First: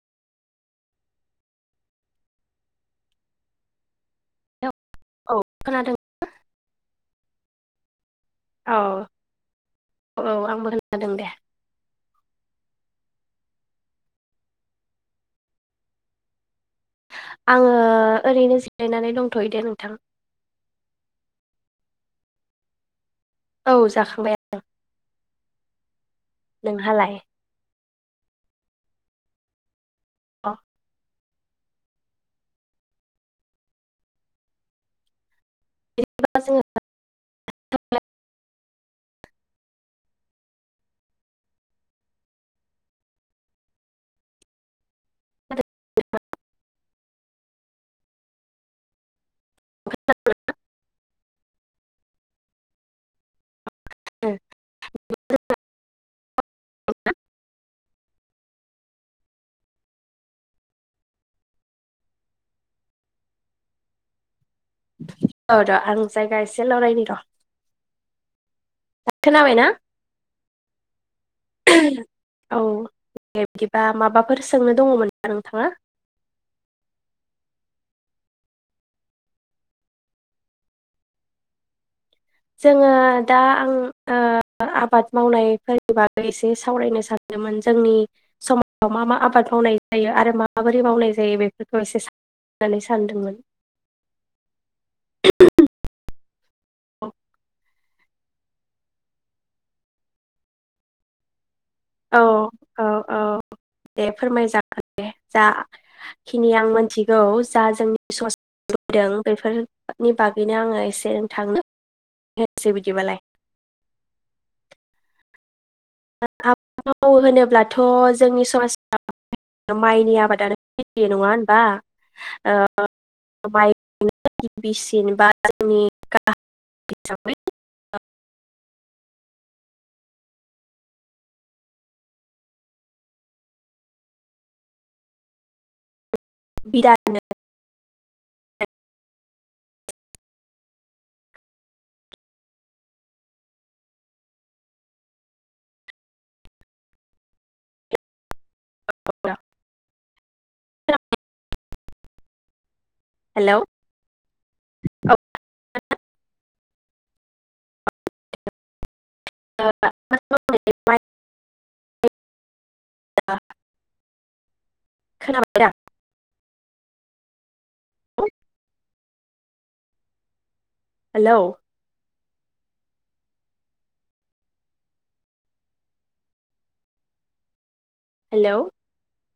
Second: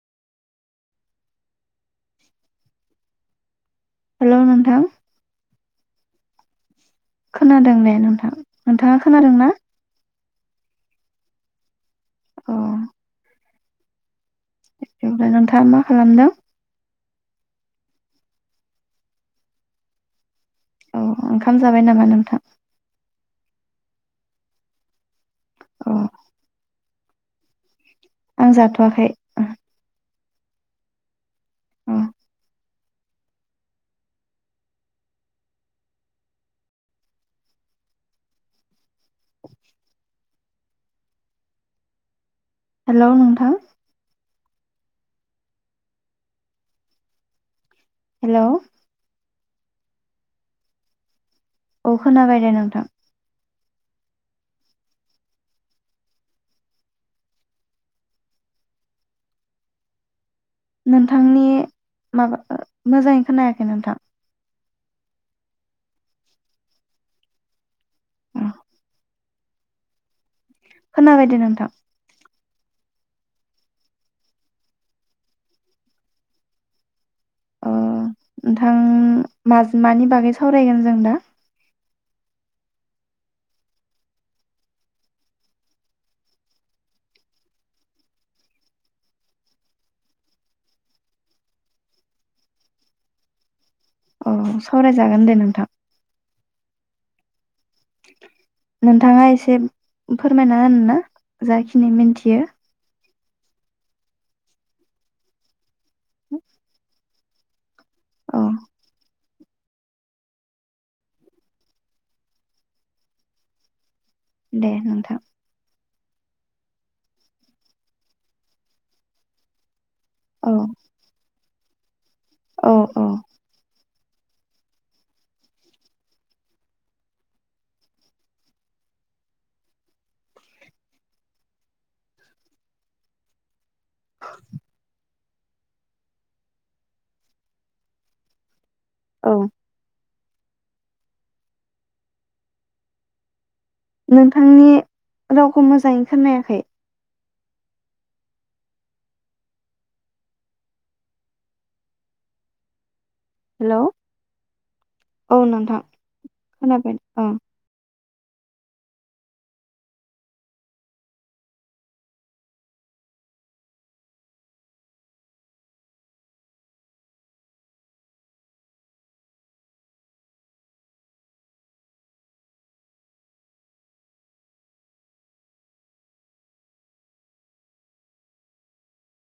हेल' hello नोंथां औ खोनादों। खोनादों दे नोंथां औ नोंथाङा खोनादोंना? औ आंबो खोनादों दे। अ' ओमफाय नोंथाङा मा खालामदों? आङो ओरैनो जिरायनानै दंथ'यो दे नोंथां। औ ओंखाम जाबाय नामा नोंथां? औ जाखांबाय। अ' नोंहालाय? आं जाथ'वाखै। अ' अ' [unintelligible] हेल' नोंथां हेल' खोनादोंना? औ खोनाबाय दे नोंथां। [unintelligible] नोंथांनि माबा ओ मोजाङै खोनायाखै नोंथां। औ र' आं जायगा एसे लरायनि र' खोनाबायना? खोनाबायदे नोंथां औ दे बिदिबा माबाफोर सोंनो दङमोन नोंथाङा? नोंथां मानि बागै सावरायगोन जों दा जोङो दा आं -ओ आबाद मावनायफोरनि बागै एसे सावरायनो सानदोंमोन जोंनि समाजाव मा मा आबाद मावनाय जायो आरो मा माबोरै मावनाय जायो बेफोरखौ एसे स होननानै सानदोंमोन। अ सावरायजागोन दे नोंथां। अ नोंथाङा एसे फोरमायना होनो? ना जाखिनि औ मिथियो औ औ दे फोरमायजागोन दे जाखिनि आं मोनथि औ जा जोंनि स औ फैदों [unintelligible] बेफोरनि बागैनो आङो एसे नोंथाङा होनसै बिदिबालाय दे नोंथां आबाद माव होनोब्लाथ' जोंनि समाज आबाद माइनि औ आबादानो ए नङा होमबा औ औ [unintelligible] बिरानो औ नोंथांनि रावखौ मोजाङै खोनायाखै [unintelligible] हेलौ हेल औ नोंथां खोनाबाय ओं हेल' माइ [unintelligible] [inaudible] हेलौ' हेलौ'